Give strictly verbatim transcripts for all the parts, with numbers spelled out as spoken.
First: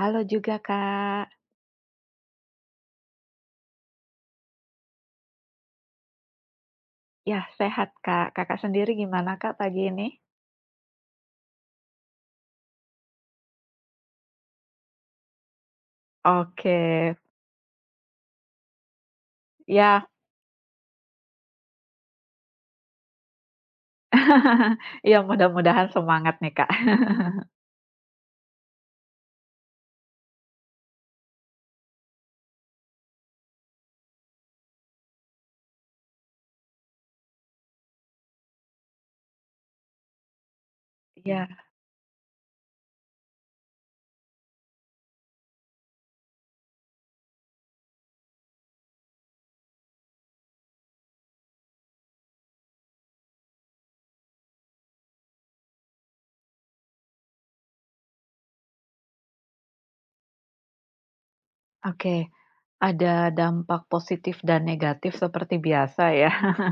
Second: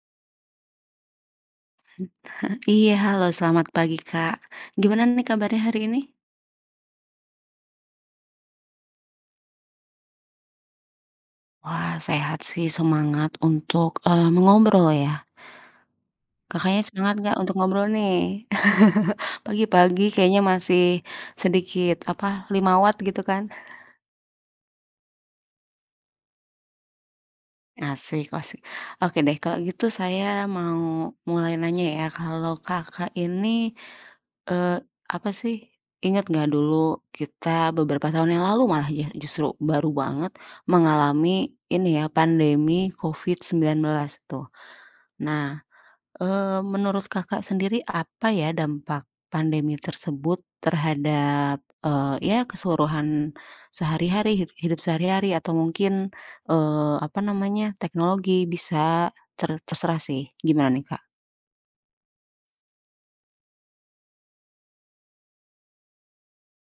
Halo juga, Kak. Iya, halo selamat pagi Kak. Gimana nih kabarnya hari ini? Ya, sehat, Kak. Kakak sendiri gimana, Kak, pagi ini? Wah, sehat sih semangat untuk, eee, mengobrol ya. Oke, Kakaknya semangat nggak untuk ngobrol nih? Pagi-pagi ya. kayaknya masih sedikit, apa, lima watt gitu kan. Ya, mudah-mudahan semangat nih, Kak. Asik asik. Oke deh kalau gitu saya mau mulai nanya ya, kalau Kakak ini Eee, apa sih, ingat nggak dulu kita beberapa tahun yang lalu malah ya justru baru banget mengalami Ya, ini ya, pandemi covid sembilan belas tuh. Nah, eee, menurut Kakak sendiri apa ya dampak pandemi tersebut terhadap, eee, ya keseluruhan sehari-hari, hid hidup sehari-hari atau mungkin, eee, apa namanya, teknologi bisa ter terserah sih, gimana nih, Kak? oke. Ada dampak positif dan negatif seperti biasa ya.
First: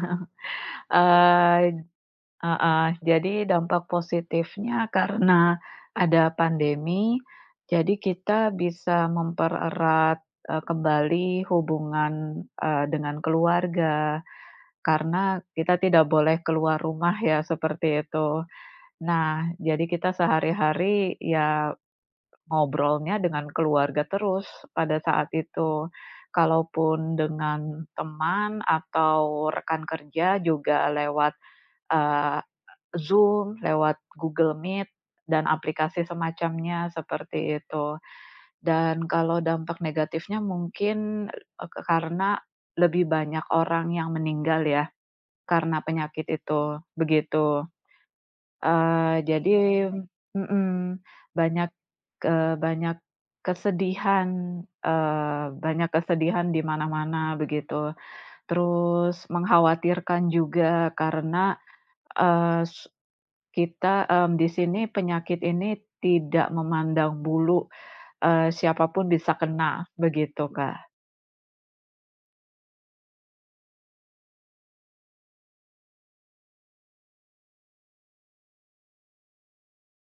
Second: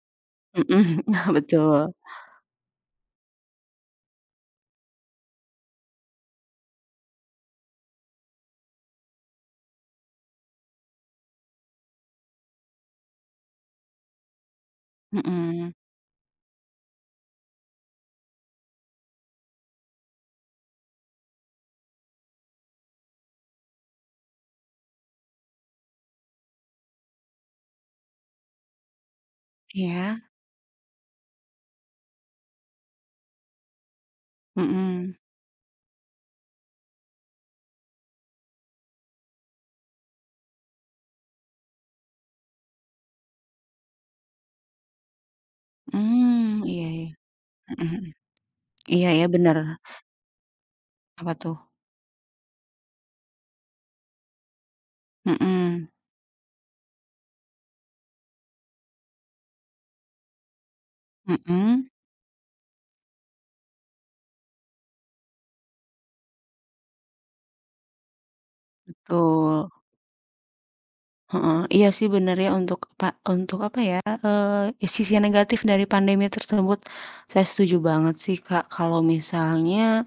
Mhm, Eee, betul. heeh, jadi dampak positifnya karena ada pandemi, jadi kita bisa mempererat, eee, kembali hubungan, eee, dengan keluarga. Karena Mm-mm. kita tidak boleh keluar rumah ya, seperti itu. Nah, jadi kita sehari-hari ya ngobrolnya dengan keluarga terus pada saat itu. Kalaupun dengan teman atau Ya rekan iya, kerja juga lewat, eee, Zoom, lewat Google Meet, mhm. dan aplikasi semacamnya, seperti itu. Dan kalau dampak negatifnya mungkin, eee, karena lebih banyak orang yang meninggal ya. Karena penyakit Mmm, itu, iya iya, begitu. mhm mhm. Iya Eee, ya jadi bener, mhm, apa tuh? banyak, eee, banyak kesedihan, eee, Mhm, banyak kesedihan di mana-mana begitu. Terus mengkhawatirkan juga karena, mhm, eee, s kita, mmm, di sini penyakit ini tidak memandang bulu, eee, siapa pun bisa betul, kena, begitu, Kak. heeh, iya sih bener ya untuk pa untuk apa ya, eee, sisi negatif dari pandemi tersebut, saya setuju banget sih Kak kalau misalnya,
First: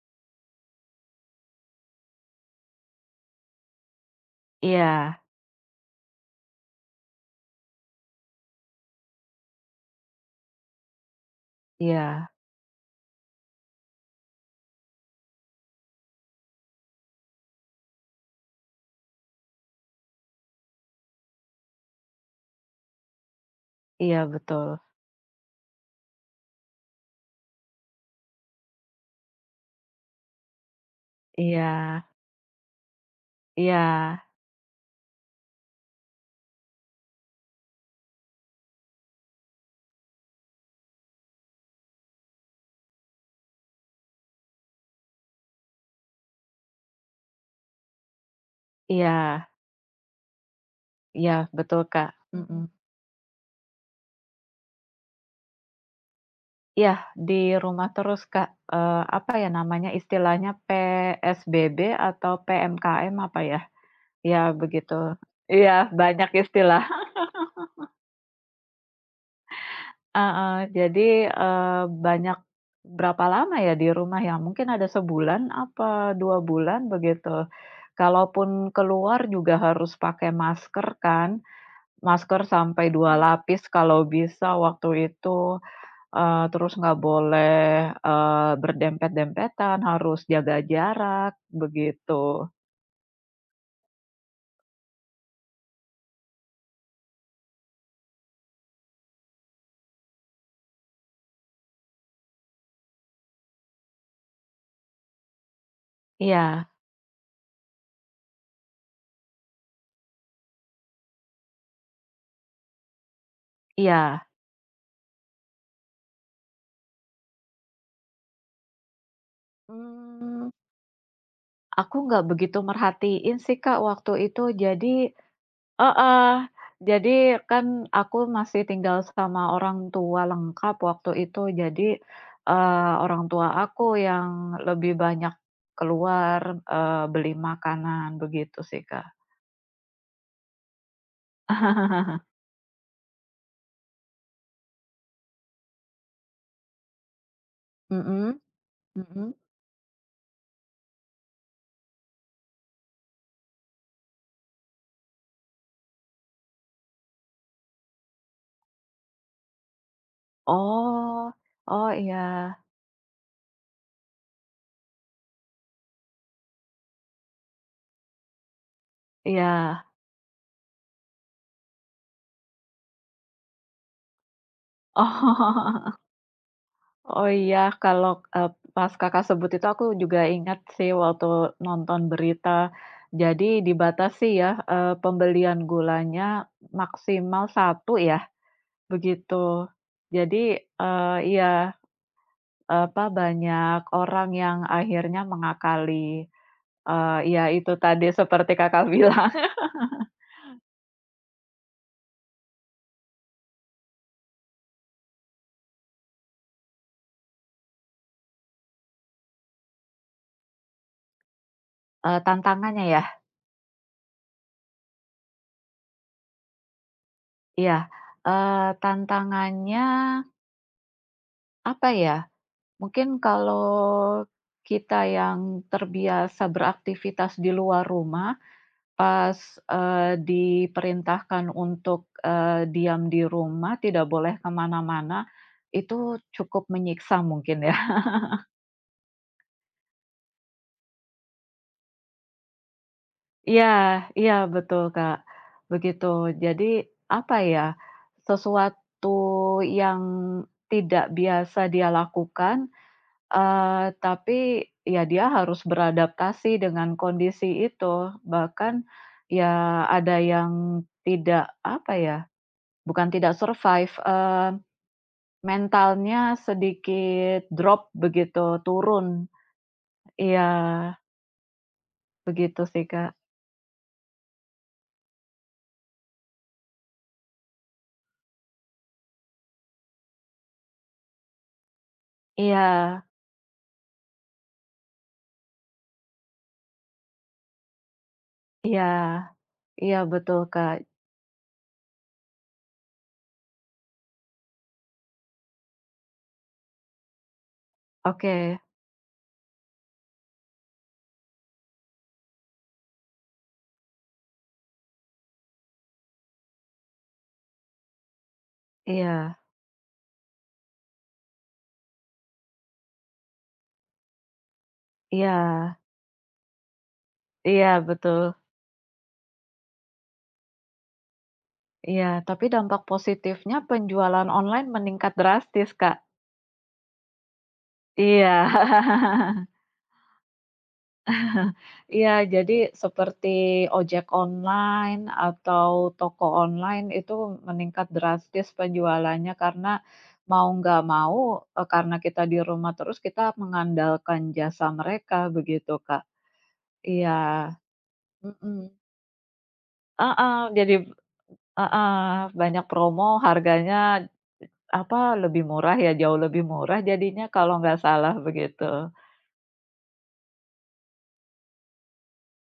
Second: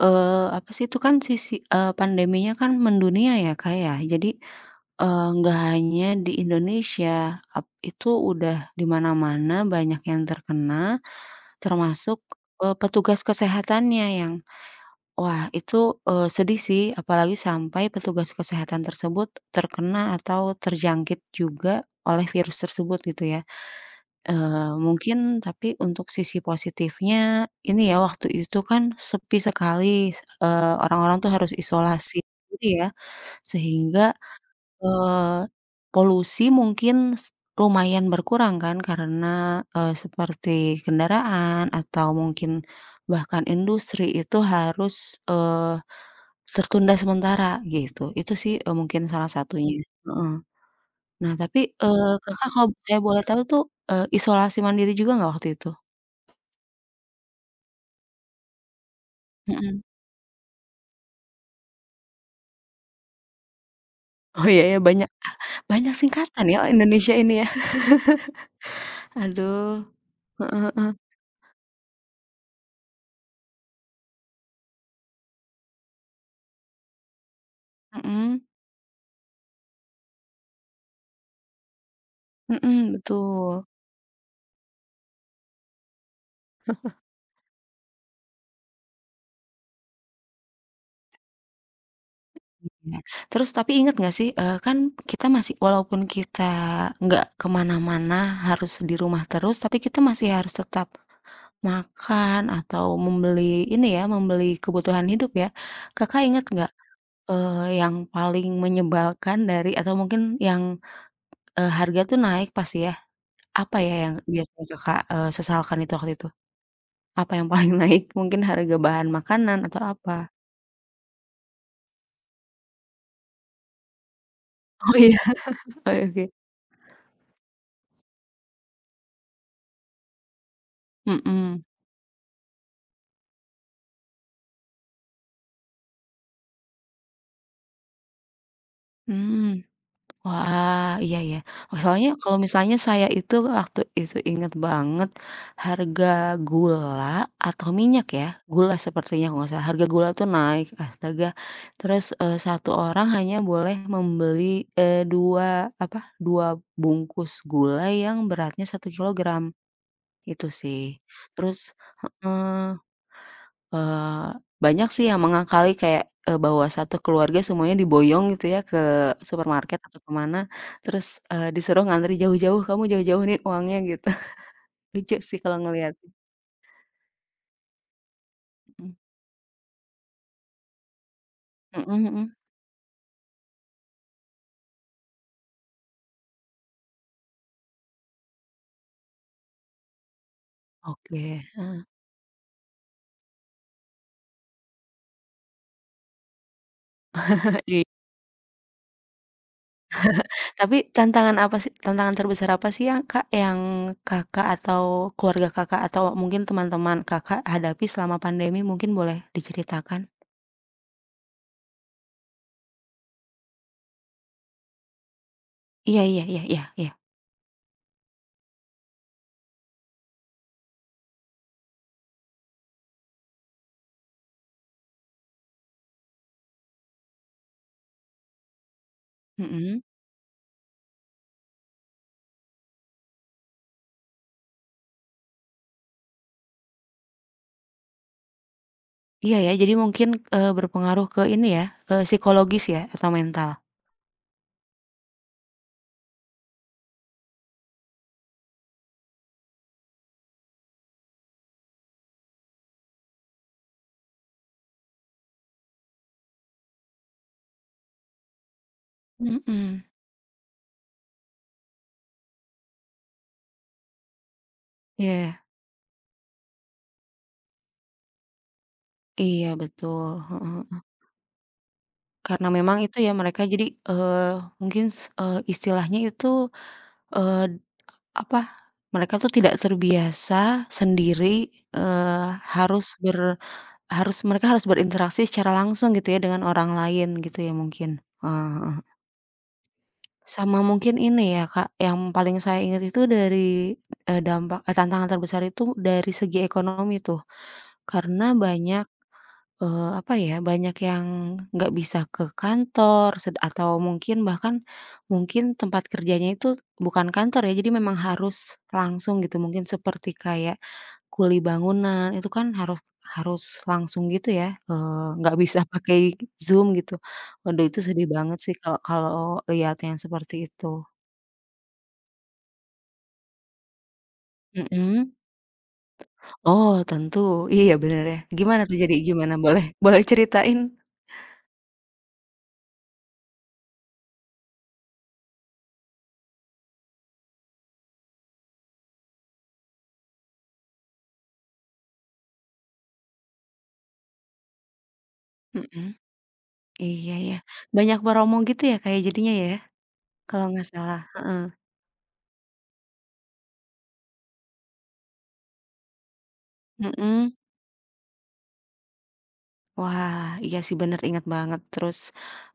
eee, apa sih, itu kan sisi eee, pandeminya kan mendunia ya Kak ya, jadi, Iya, eee, nggak hanya di Indonesia, ap itu udah di mana-mana banyak yang terkena, termasuk, iya, eee, petugas kesehatannya yang, wah, itu, eee, sedih sih, apalagi sampai petugas kesehatan tersebut terkena atau terjangkit juga oleh virus tersebut gitu ya. iya, Eee, betul. Mungkin tapi untuk sisi positifnya ini ya, waktu itu kan sepi sekali, eee, orang-orang tuh harus Iya, isolasi diri ya, iya, sehingga, Eee, polusi mungkin s lumayan berkurang kan karena, eee, seperti kendaraan atau mungkin bahkan industri itu harus, eee, tertunda sementara gitu. Itu sih, eee, mungkin salah iya. satunya, heeh. Nah Iya, tapi, betul, Kak, eee, Kakak mhm. kalau saya boleh tahu tuh, eee, isolasi mandiri juga nggak waktu itu? Iya, di rumah terus, Kak, eee, apa ya Mhm. namanya, istilahnya P S B B atau P M K M apa ya? Ya, Oh iya ya, begitu. banyak Iya, banyak banyak singkatan ya istilah, Indonesia ini ya. Aduh, heeh, heeh heeh, jadi, eee, banyak berapa lama ya di rumah ya, mungkin ada sebulan apa dua bulan begitu. mhm, Kalaupun keluar juga harus pakai masker kan, masker sampai mhm, dua lapis betul. kalau bisa waktu itu. Eee, terus nggak boleh, eee, berdempet-dempetan, harus jaga jarak, begitu. Iya. Terus tapi inget nggak sih, eee, kan kita masih, walaupun kita nggak ke mana-mana, harus di rumah terus, tapi kita masih harus tetap makan atau membeli ini ya, membeli kebutuhan hidup ya. Kakak inget Iya, nggak, eee, yang paling menyebalkan dari, atau mungkin yang, eee, harga tuh naik pasti ya, apa ya yang iya. biasanya Kakak, eee, sesalkan itu waktu itu? Apa yang paling naik? Mungkin harga bahan makanan atau apa? Mmm. Aku nggak begitu merhatiin sih, Kak, waktu itu. Jadi Oh iya? Oh, iya, oke. heeh, jadi kan aku masih tinggal sama orang tua lengkap waktu itu. Mhm. Jadi, eee, orang tua aku yang lebih banyak keluar, eee, beli makanan, begitu sih, Kak. Mmm. Wah, iya ya. Oh, soalnya kalau misalnya saya itu waktu itu inget banget harga gula atau minyak ya, Mhm, gula sepertinya mhm. kalau nggak salah, harga gula tuh naik, astaga. Terus, eee, satu orang hanya boleh membeli, eee, dua apa, dua bungkus gula yang beratnya satu kilogram, itu sih. Oh, Terus, oh iya, Eee, banyak sih yang mengakali kayak, eee, bahwa satu keluarga semuanya diboyong gitu ya ke supermarket iya. atau ke mana, terus, eee, disuruh ngantri jauh-jauh, "Kamu jauh-jauh nih uangnya," gitu. Lucu sih kalau Oh, ngelihat. oh iya kalau, eee, Mhm, pas Kakak sebut itu aku juga ingat sih waktu mhm nonton mhm. berita. Jadi dibatasi ya, eee, pembelian gulanya maksimal satu ya, begitu. Jadi, eee, Oke, iya, apa, banyak orang yang akhirnya mengakali, eee, ya itu iya. tadi seperti Kakak bilang. Tapi tantangan apa sih, tantangan terbesar apa sih yang, Kak, yang Kakak atau keluarga Kakak atau mungkin teman-teman Kakak hadapi selama pandemi, mungkin boleh diceritakan? eee, tantangannya ya? Iya iya iya iya iya, Iya, eee, tantangannya apa ya, mungkin kalau kita yang terbiasa beraktivitas di luar rumah, pas, mhm. eee, diperintahkan untuk, eee, diam di rumah, tidak boleh kemana mana-mana, itu cukup menyiksa mungkin ya. Iya ya, jadi mungkin, eee, berpengaruh ke ini ya, eee, psikologis ya atau mental? Iya, iya, betul, Kak, begitu. Jadi, apa ya, sesuatu yang tidak biasa dia lakukan. Eee, tapi ya dia harus beradaptasi dengan kondisi itu, bahkan ya Mhm, ada yang tidak, apa ya, bukan tidak survive, eee, iya, mentalnya sedikit drop begitu, turun. iya betul, heeh Iya, heeh. Karena begitu memang sih, itu Kak. ya mereka jadi, eee, mungkin s eee, istilahnya itu, eee, apa, mereka tuh tidak terbiasa sendiri, eee, Iya, harus ber harus mereka harus berinteraksi secara langsung gitu ya dengan orang lain gitu ya mungkin? Heeh heeh. iya, iya, betul, Sama Kak. mungkin ini ya, Kak, yang paling saya ingat itu dari, eee, dampak eee, tantangan terbesar itu dari segi ekonomi tuh. Karena Oke, banyak, eee, apa ya, banyak yang nggak bisa ke kantor, sed atau mungkin bahkan mungkin tempat kerjanya itu bukan kantor ya, jadi memang harus langsung iya, gitu, mungkin seperti kayak kuli bangunan, itu kan harus harus langsung gitu ya, eee, nggak bisa iya, pakai Zoom gitu. Waduh, itu iya, sedih betul. banget sih kalau kalau lihat yang seperti itu. Iya, tapi dampak positifnya penjualan online Mhm. meningkat drastis, Kak. Oh, tentu. Iya, iya, bener ya. Iya. Gimana tuh, jadi gimana? Boleh, boleh ceritain? Iya, jadi seperti ojek online atau toko online itu meningkat drastis penjualannya karena mau nggak mau, eee, karena kita di rumah terus kita mengandalkan jasa mereka begitu, Mhm. Kak. Iya, Iya ya. Banyak promo gitu mhm, ya, kayak jadinya ya, heeh, kalau nggak jadi salah? Heeh. heeh, banyak promo harganya apa, lebih murah ya, jauh lebih murah jadinya Mhm. kalau nggak salah begitu. Wah, iya sih bener, ingat banget. Terus,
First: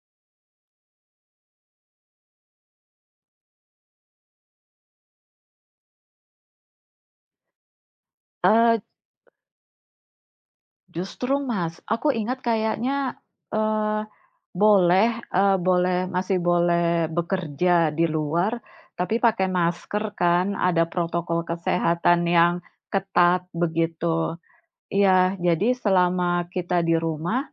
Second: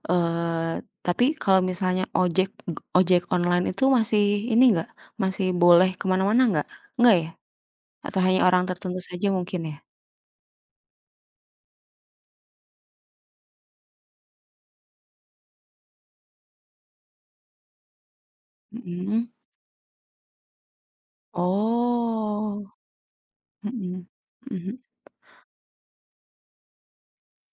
eee, tapi kalau misalnya ojek ojek online itu masih ini nggak, masih boleh ke mana-mana nggak? Nggak ya? Atau hanya orang Eee tertentu saja mungkin ya? Justru Mas, aku ingat kayaknya, eee, boleh, eee, boleh masih boleh bekerja di luar, tapi Mhm. pakai masker kan, ada protokol kesehatan yang Oh. ketat Mhm. begitu. Mhm mhm. Iya, jadi selama kita di rumah,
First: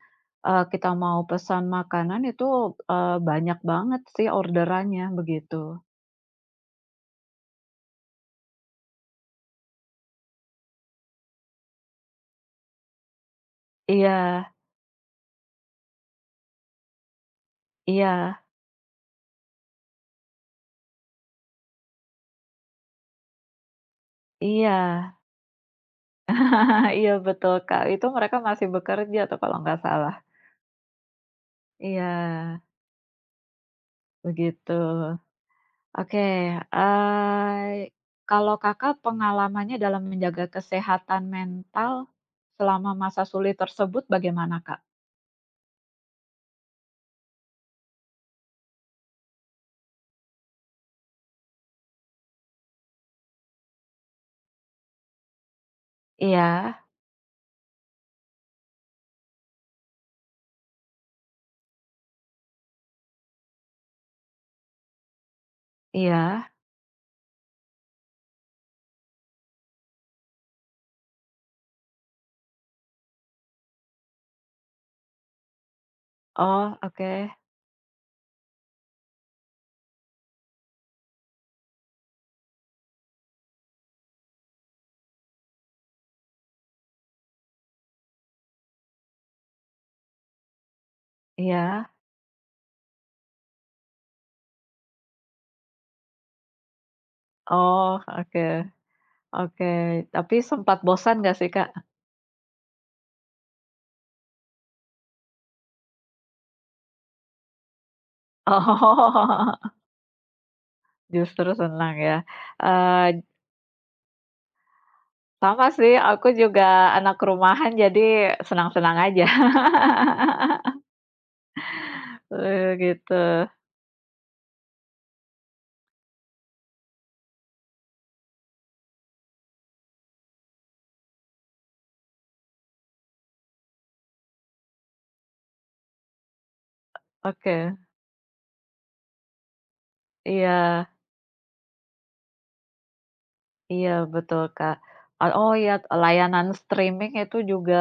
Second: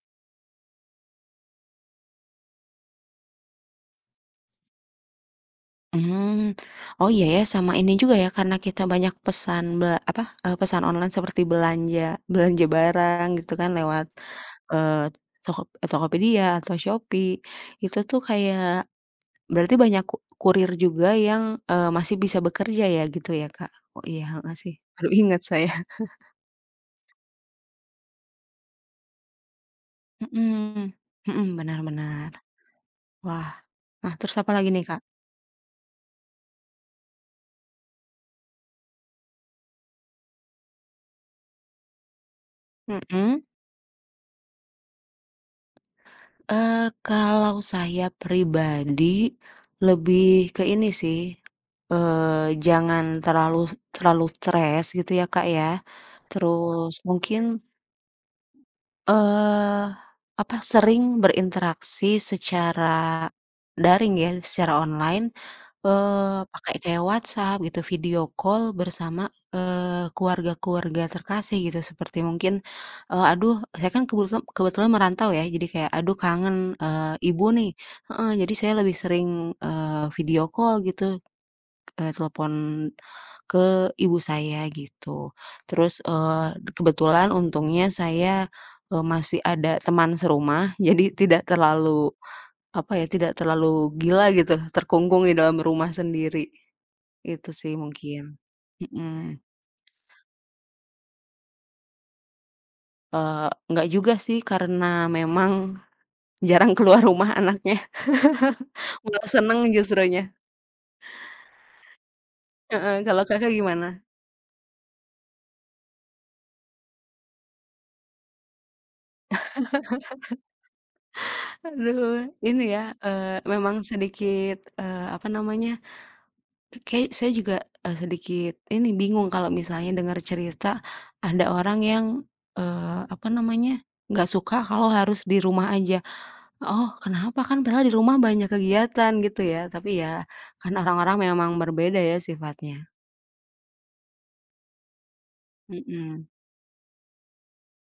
eee, kita mau pesan makanan itu, eee, banyak banget sih orderannya begitu. Mmm, oh iya ya, sama ini juga ya, karena kita banyak pesan be apa, eee, pesan online seperti belanja belanja barang gitu kan lewat, Iya, eee, Toko Tokopedia atau Shopee, itu tuh iya, kayak berarti banyak ku kurir juga yang, eee, masih bisa bekerja ya gitu ya Kak? Oh iya, heeh, sih iya. baru ingat saya. Iya, betul, Kak, itu mereka masih bekerja tuh kalau nggak salah. Mhm, mhm, benar Iya. benar. Wah, nah terus apa lagi Begitu. nih Kak? Oke, eee, kalau Kakak pengalamannya dalam menjaga kesehatan mental selama masa Mhm. sulit tersebut bagaimana, Kak? Eee, kalau saya pribadi lebih ke ini sih, eee, jangan terlalu terlalu stres gitu ya, Kak, ya. Iya, Terus mungkin, eee, apa, sering berinteraksi secara daring ya, secara online. Eee, iya. Pakai kayak WhatsApp gitu, video call bersama, eee, keluarga-keluarga terkasih gitu, seperti mungkin, eee, aduh saya kan kebetulan kebetulan merantau ya, jadi kayak aduh kangen, Oh, oke. eee, ibu nih, heeh, jadi saya lebih sering, eee, video call gitu, eee, telepon ke ibu saya gitu. Terus, eee, kebetulan untungnya saya, eee, masih ada teman serumah, jadi tidak Iya. terlalu, apa ya, tidak terlalu gila gitu, terkungkung di dalam rumah sendiri. Itu sih Oh, mungkin, oke, mhm, oke. Tapi sempat bosan nggak sih, Kak? eee, enggak juga sih karena memang jarang keluar rumah anaknya, malah Oh, seneng justrunya, justru senang ya. heeh, kalau Eee, Kakak gimana? sama sih, aku juga anak rumahan jadi senang-senang aja. Aduh, ini Eee, ya, eee, gitu. memang sedikit, eee, apa namanya, kayak saya juga, eee, sedikit ini bingung kalau misalnya dengar cerita ada orang yang, eee, apa namanya, nggak suka kalau harus di rumah aja. Oh, kenapa? Kan Oke, padahal di rumah banyak kegiatan gitu ya, tapi ya, kan iya. orang-orang memang berbeda ya sifatnya. Iya, betul, Kak. Eee, oh iya, Mhm. layanan streaming itu juga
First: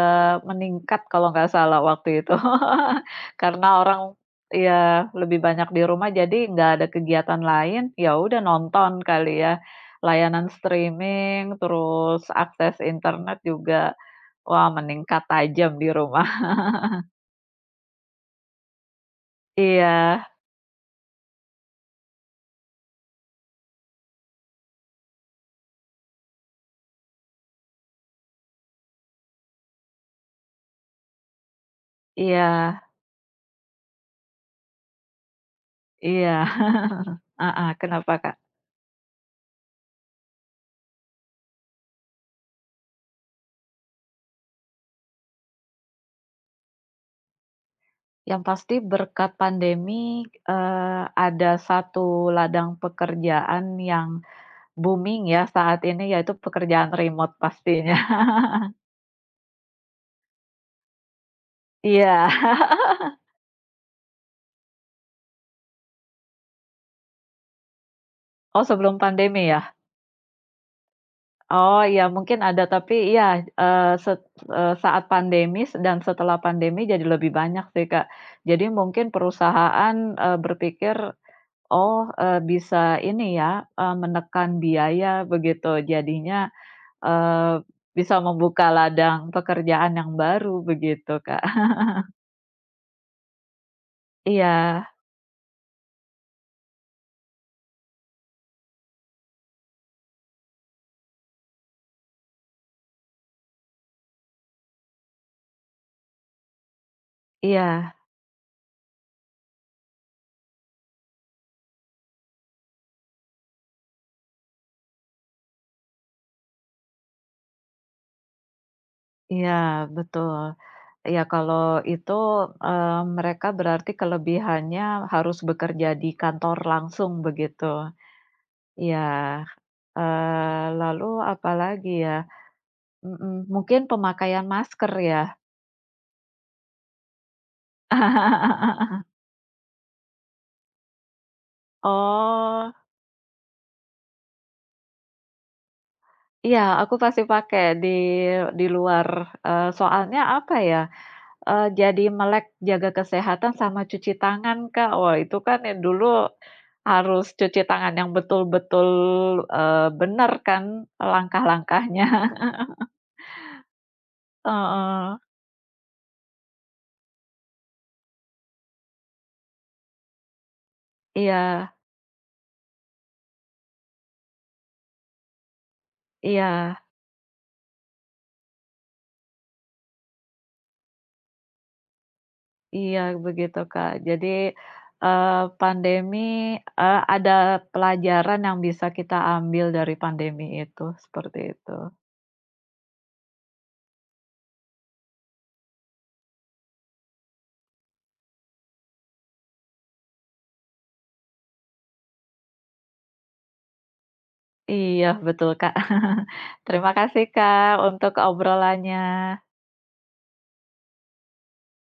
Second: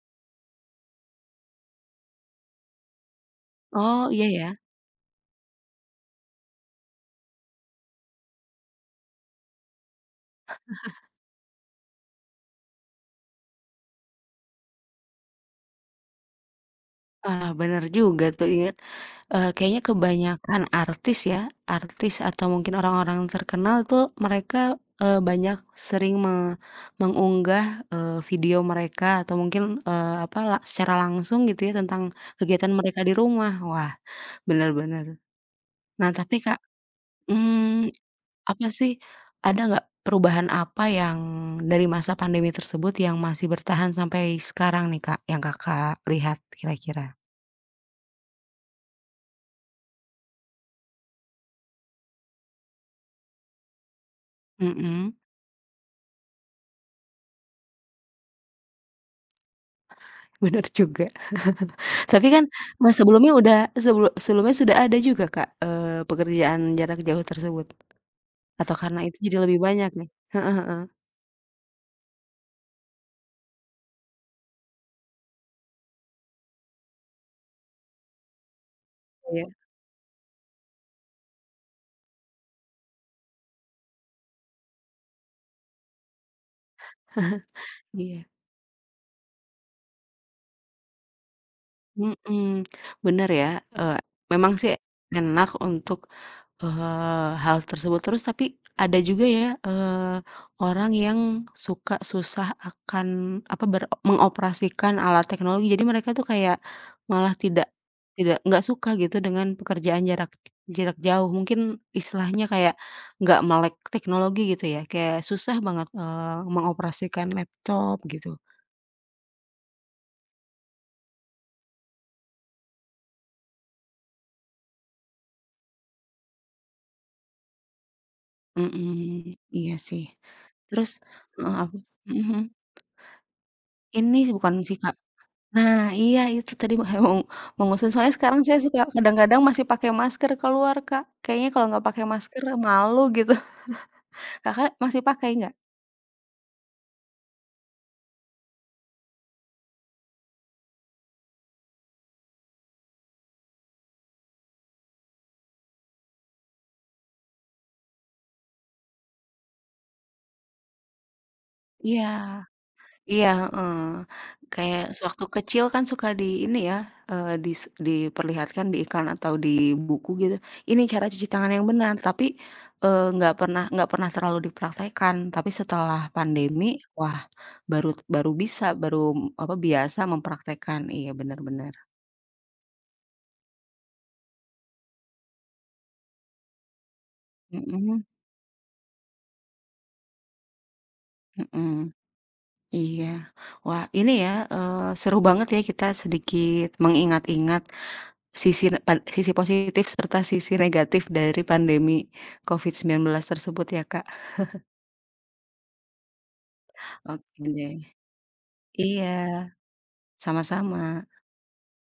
meningkat kalau nggak salah waktu itu. Karena orang Oh, iya ya. ya lebih banyak di rumah jadi nggak ada kegiatan lain, ya udah nonton kali ya. Layanan streaming, terus akses internet juga, wah meningkat tajam di rumah. Ah, bener juga tuh inget, eee, kayaknya Iya, kebanyakan artis ya, artis atau mungkin orang-orang terkenal tuh mereka, eee, banyak sering me mengunggah, eee, video mereka atau mungkin, eee, apa, la secara langsung gitu ya tentang iya, kegiatan mereka di rumah. Wah, benar-benar. Nah iya. tapi Kak, Ah, ah, mmm. kenapa, Kak? Apa sih, ada nggak perubahan apa yang dari masa pandemi tersebut yang masih bertahan sampai sekarang nih, Kak, yang Kakak lihat kira-kira? Yang pasti berkat pandemi, eee, ada satu ladang pekerjaan yang Mhm, booming ya saat ini, yaitu pekerjaan remote pastinya. bener juga. Tapi Iya. kan, nah sebelumnya udah sebelu sebelumnya sudah ada juga, Kak, eee, pekerjaan jarak jauh tersebut? Oh, Atau sebelum karena itu jadi pandemi lebih ya? banyak nih? Heeh heeh, Oh, iya mungkin ada, tapi iya, eee, set eee, saat pandemi s dan setelah pandemi jadi lebih banyak sih, Kak. Jadi mungkin iya perusahaan, eee, berpikir, "Oh, eee, bisa ini ya, eee, menekan biaya," begitu. Jadinya Eee, bisa iya, membuka ladang pekerjaan yang baru begitu, Kak. mhm, bener ya, eee, memang sih Iya, enak untuk, Eee, hal tersebut. Terus tapi ada juga ya, eee, orang yang suka susah akan apa, ber mengoperasikan alat teknologi. Jadi mereka tuh kayak malah tidak iya, tidak nggak suka gitu dengan pekerjaan jarak jarak jauh. Mungkin istilahnya kayak nggak melek teknologi gitu ya, kayak susah banget, eee, mengoperasikan laptop gitu. iya, betul. Iya, kalau itu, eee, mereka berarti kelebihannya harus bekerja di kantor langsung begitu. Iya, Mhm, iya sih. eee, Terus lalu heeh, apa, apalagi ya? mhm mhm. Mhm, mungkin Ini pemakaian bukan sih. masker ya? Nah, iya itu tadi mau mau ngusin, soalnya sekarang saya suka kadang-kadang masih pakai masker keluar, Kak. Kayaknya kalau nggak pakai masker Oh, malu gitu. Kakak masih pakai nggak? iya, aku pasti pakai di di luar, eee, soalnya apa ya, Eee, jadi melek jaga kesehatan sama cuci tangan, Kak. Wah, itu kan ya dulu harus cuci tangan yang betul-betul, eee, bener kan langkah-langkahnya. Iya iya, heeh. Kayak Heeh. sewaktu kecil kan suka di ini ya, eee, dis diperlihatkan di iklan atau di buku gitu, ini cara cuci tangan yang Iya, benar, tapi, eee, nggak pernah nggak pernah terlalu dipraktekkan. Tapi setelah pandemi, iya, wah, baru baru bisa, baru apa, biasa mempraktekkan. Iya, benar bener. iya, begitu, Kak. Jadi, eee, pandemi, eee, ada Mhm. pelajaran yang bisa kita ambil dari pandemi itu, seperti itu. Mhm, iya. Wah, ini ya, eee, seru banget ya kita sedikit mengingat-ingat sisi ne sisi positif serta sisi negatif dari pandemi covid sembilan belas tersebut ya, Kak. Iya, betul, Kak. Terima kasih, Oke Kak, deh. untuk obrolannya. Iya, sama-sama.